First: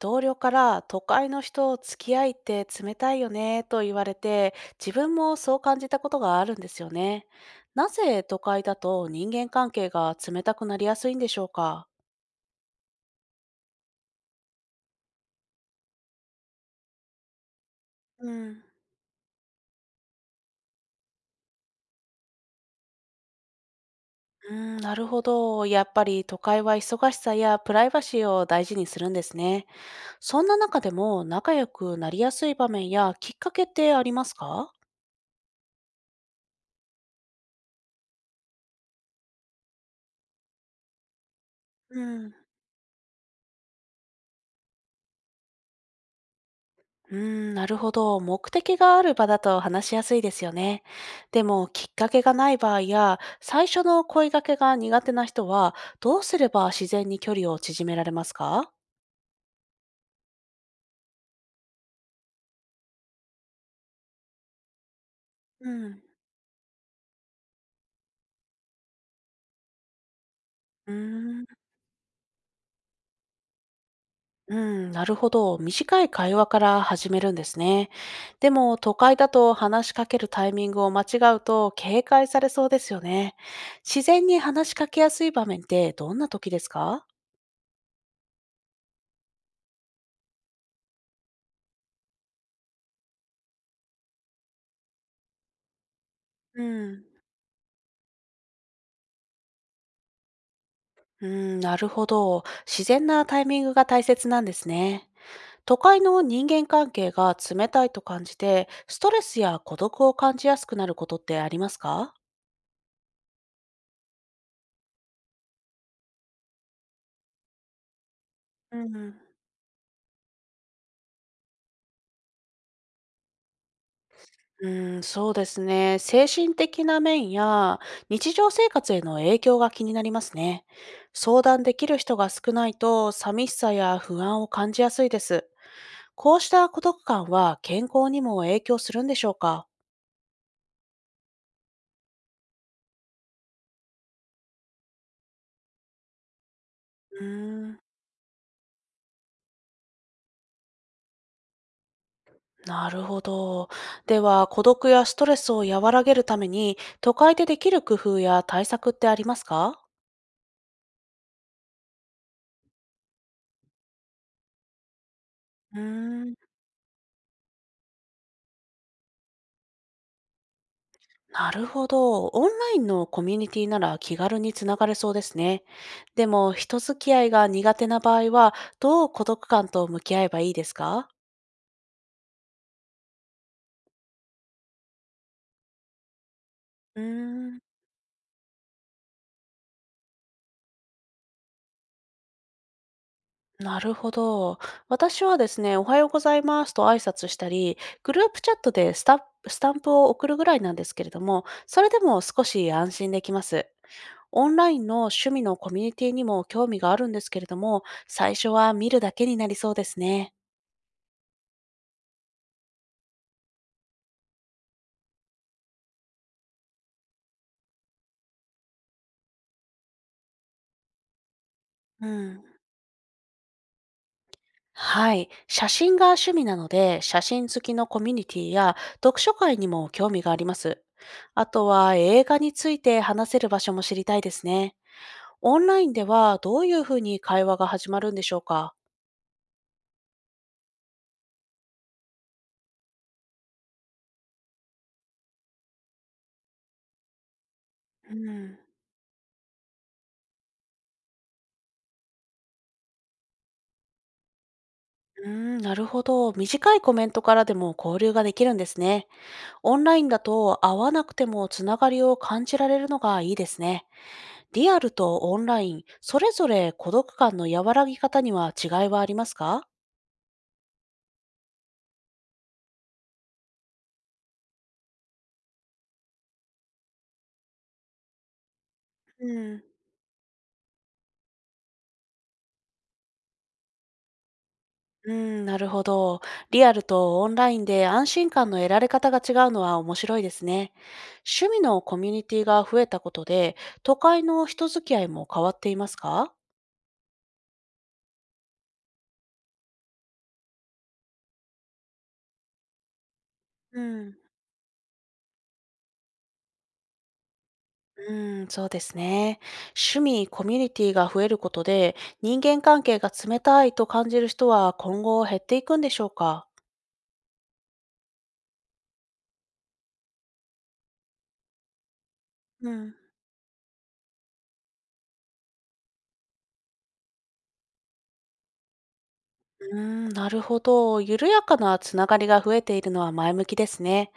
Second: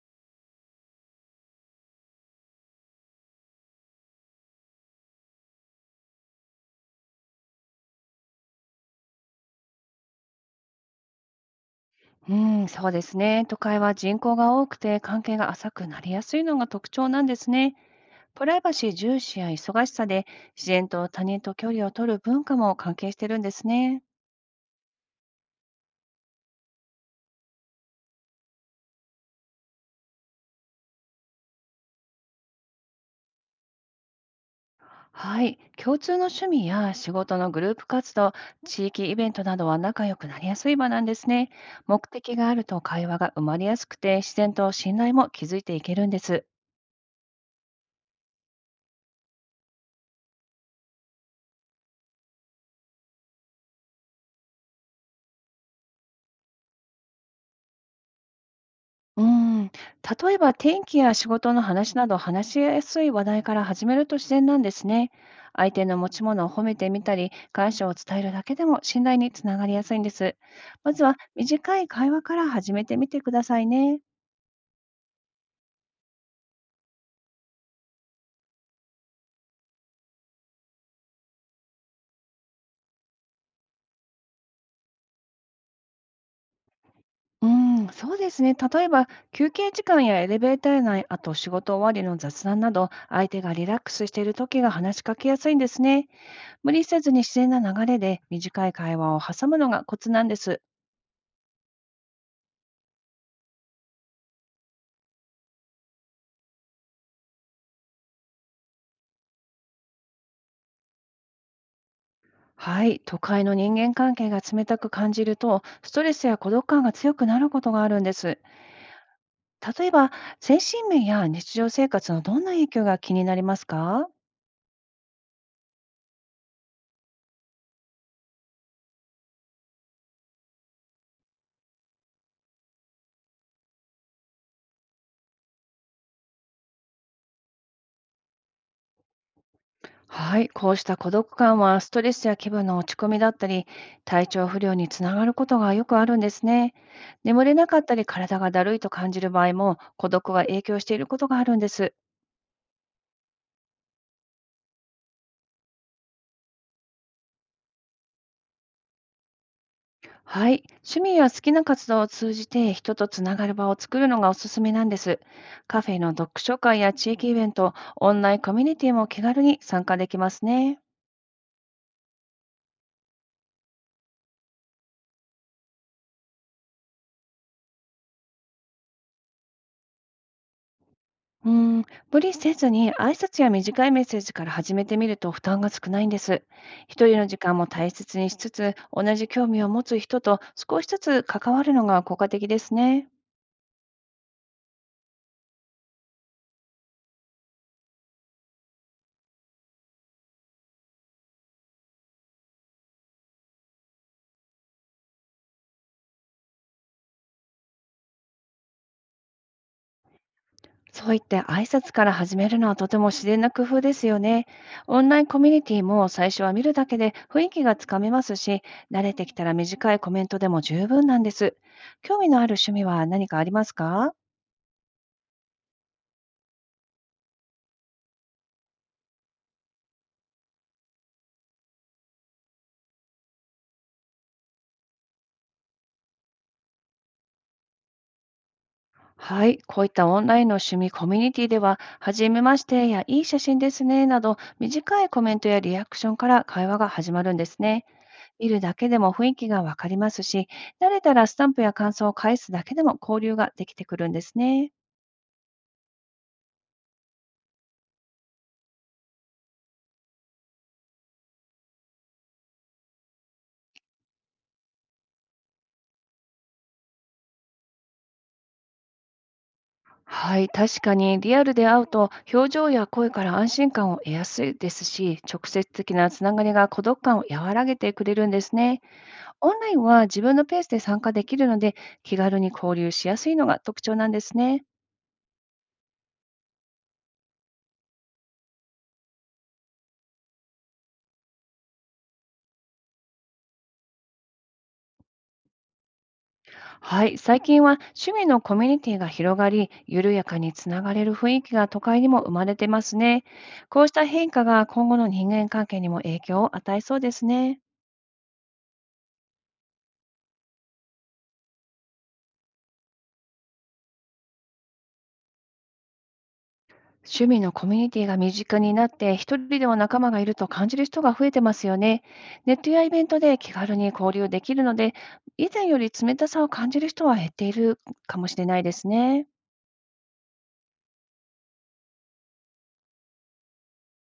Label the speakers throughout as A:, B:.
A: 同僚から都会の人付き合いって冷たいよねと言われて、自分もそう感じたことがあるんですよね。なぜ都会だと人間関係が冷たくなりやすいんでしょうか？
B: うん、そうですね。都会は人口が多くて関係が浅くなりやすいのが特徴なんですね。
A: う
B: プライ
A: ん。
B: バシー重視や忙しさで自然と他人と距離を取る文化も関係してるんですね。
A: なるほど。やっぱり都会は忙しさやプライバシーを大事にするんですね。そんな中でも仲良くなりやすい場面やきっかけってありますか？
B: はい。共通の趣味や仕事のグループ活動、地域イベントなどは仲良くなりやすい場なんですね。
A: う
B: 目的
A: ん。
B: があると会話が生まれやすくて自然と信頼も築いていけるんです。
A: うーなるほど。目的がある場だと話しやすいですよね。でも、きっかけがない場合や、最初の声掛けが苦手な人は、どうすれば自然に距離を縮められますか？
B: うーん、例えば天気や仕事の話など話しやすい話題から始めると自然なんですね。
A: う
B: 相手の
A: ん。
B: 持ち物を褒めてみたり、感謝を伝えるだけでも信頼につながりやすいんです。ま
A: うー
B: ずは
A: ん、
B: 短い会話から始めてみてくださいね。
A: うなるほど。短い会話から始めるんですね。でも、都会だと話しかけるタイミングを間違うと警戒されそうですよね。自然に話しかけやすい場面ってどんな時ですか？
B: うーん、そうですね。例えば休憩時間やエレベーター内、あと仕事終わりの雑談など、相手がリラックスしている時が話しかけやすいんですね。
A: う
B: 無理せ
A: ん。
B: ずに自然な流れで短い会話を挟むのがコツなんです。
A: うーなるほど。自然なタイミングが大切なんですね。都会の人間関係が冷たいと感じて、ストレスや孤独を感じやすくなることってありますか？
B: はい、都会の人間関係が冷たく感じると、ストレスや孤独感が強くなることがあるんです。
A: うん、
B: 例えば、精神面や日常生活のどんな影響が気になりますか？
A: そうですね。精神的な面や日常生活への影響が気になりますね。相談できる人が少ないと寂しさや不安を感じやすいです。こうした孤独感は健康にも影響するんでしょうか？
B: はい、こうした孤独感はストレスや気分の落ち込みだったり、体調不良につながることがよくあるんですね。
A: う
B: 眠れな
A: ー
B: か
A: ん
B: ったり、体がだるいと感じる場合も、孤独が影響していることがあるんです。
A: なるほど。では、孤独やストレスを和らげるために、都会でできる工夫や対策ってありますか？
B: はい。趣味や好きな活動を通じて人とつながる場を作るのがおすすめなんです。
A: うー
B: カフェの読
A: ん
B: 書会や地域イベント、オンラインコミュニティも気軽に参加できますね。
A: なるほど。オンラインのコミュニティなら気軽につながれそうですね。でも、人付き合いが苦手な場合は、どう孤独感と向き合えばいいですか？
B: うん、無理せずに挨拶や短いメッセージから始めてみると負担が少ないんです。
A: うー
B: 一人の時間
A: ん
B: も大切にしつつ、同じ興味を持つ人と少しずつ関わるのが効果的ですね。
A: なるほど。私はですね、おはようございますと挨拶したり、グループチャットでスタンプを送るぐらいなんですけれども、それでも少し安心できます。オンラインの趣味のコミュニティにも興味があるんですけれども、最初は見るだけになりそうですね。
B: そう言って挨拶から始めるのはとても自然な工夫ですよね。オンラインコミュニティも最初は見るだけで雰囲気がつかめますし、慣れてきたら短いコメントでも十分なんです。
A: う
B: 興味の
A: ん。
B: ある趣味は何かありますか？
A: はい。写真が趣味なので、写真好きのコミュニティや読書会にも興味があります。あとは映画について話せる場所も知りたいですね。オンラインではどういうふうに会話が始まるんでしょうか？
B: はい、こういったオンラインの趣味コミュニティでは、はじめましてやいい写真ですねなど、短いコメントやリアクションから会話が始まるんですね。
A: う
B: 見
A: ん。
B: るだけでも雰囲気がわかりますし、慣れたらスタンプや感想を返すだけでも交流ができてくるんですね。
A: うーなるほど。短いコメントからでも交流ができるんですね。オンラインだと会わなくてもつながりを感じられるのがいいですね。リアルとオンライン、それぞれ孤独感の和らぎ方には違いはありますか？
B: はい、確かにリアルで会うと表情や声から安心感を得やすいですし、直接的なつながりが孤独感を和らげてくれるんですね。
A: う
B: オン
A: ん。
B: ラインは自分のペースで参加できるので、気軽に交流しやすいのが特徴なんですね。
A: うん、なるほど。リアルとオンラインで安心感の得られ方が違うのは面白いですね。趣味のコミュニティが増えたことで、都会の人付き合いも変わっていますか？
B: はい、最近は趣味のコミュニティが広がり、緩やかにつながれる雰囲気が都会にも生まれてますね。
A: う
B: こうした
A: ん。
B: 変化が今後の人間関係にも影響を与えそうですね。
A: うん、そうですね。趣味、コミュニティが増えることで、人間関係が冷たいと感じる人は今後減っていくんでしょうか？
B: 趣味のコミュニティが身近になって、一人でも仲間がいると感じる人が増えてますよね。ネット
A: う
B: やイ
A: ん、
B: ベントで気軽に交流できるので、以前より冷たさを感じる人は減っているかもしれないですね。
A: うーなるほど。緩やかなつながりが増えているのは前向きですね。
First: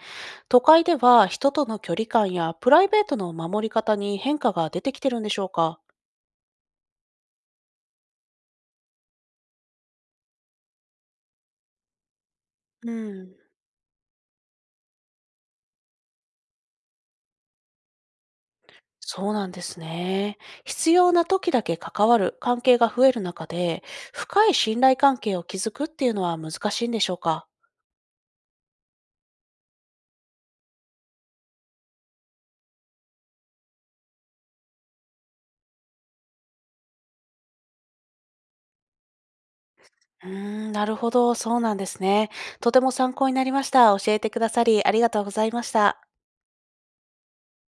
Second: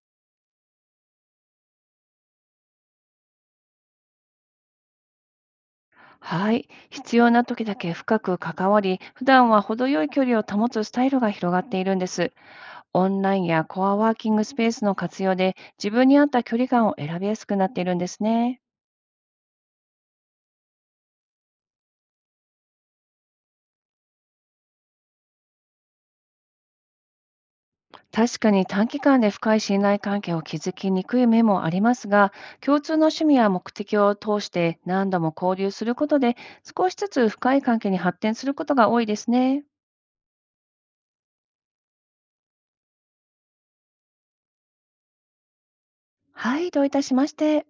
A: 都会では人との距離感やプライベートの守り方に変化が出てきてるんでしょうか？
B: はい。必要な時だけ深く関わり、普段は程よい距離を保つスタイルが広がっているんです。
A: う
B: オンラ
A: ん、
B: インやコアワーキングスペースの活用で、自分に合った距離感を選びやすくなっているんですね。
A: そうなんですね。必要な時だけ関わる関係が増える中で、深い信頼関係を築くっていうのは難しいんでしょうか？
B: 確かに短期間で深い信頼関係を築きにくい面もありますが、共通の趣味や目的を通して何度も交流することで、少しずつ深い関係に発展することが多いですね。
A: なるほど、そうなんですね。とても参考になりました。教えてくださりありがとうございました。
B: はい、どういたしまして。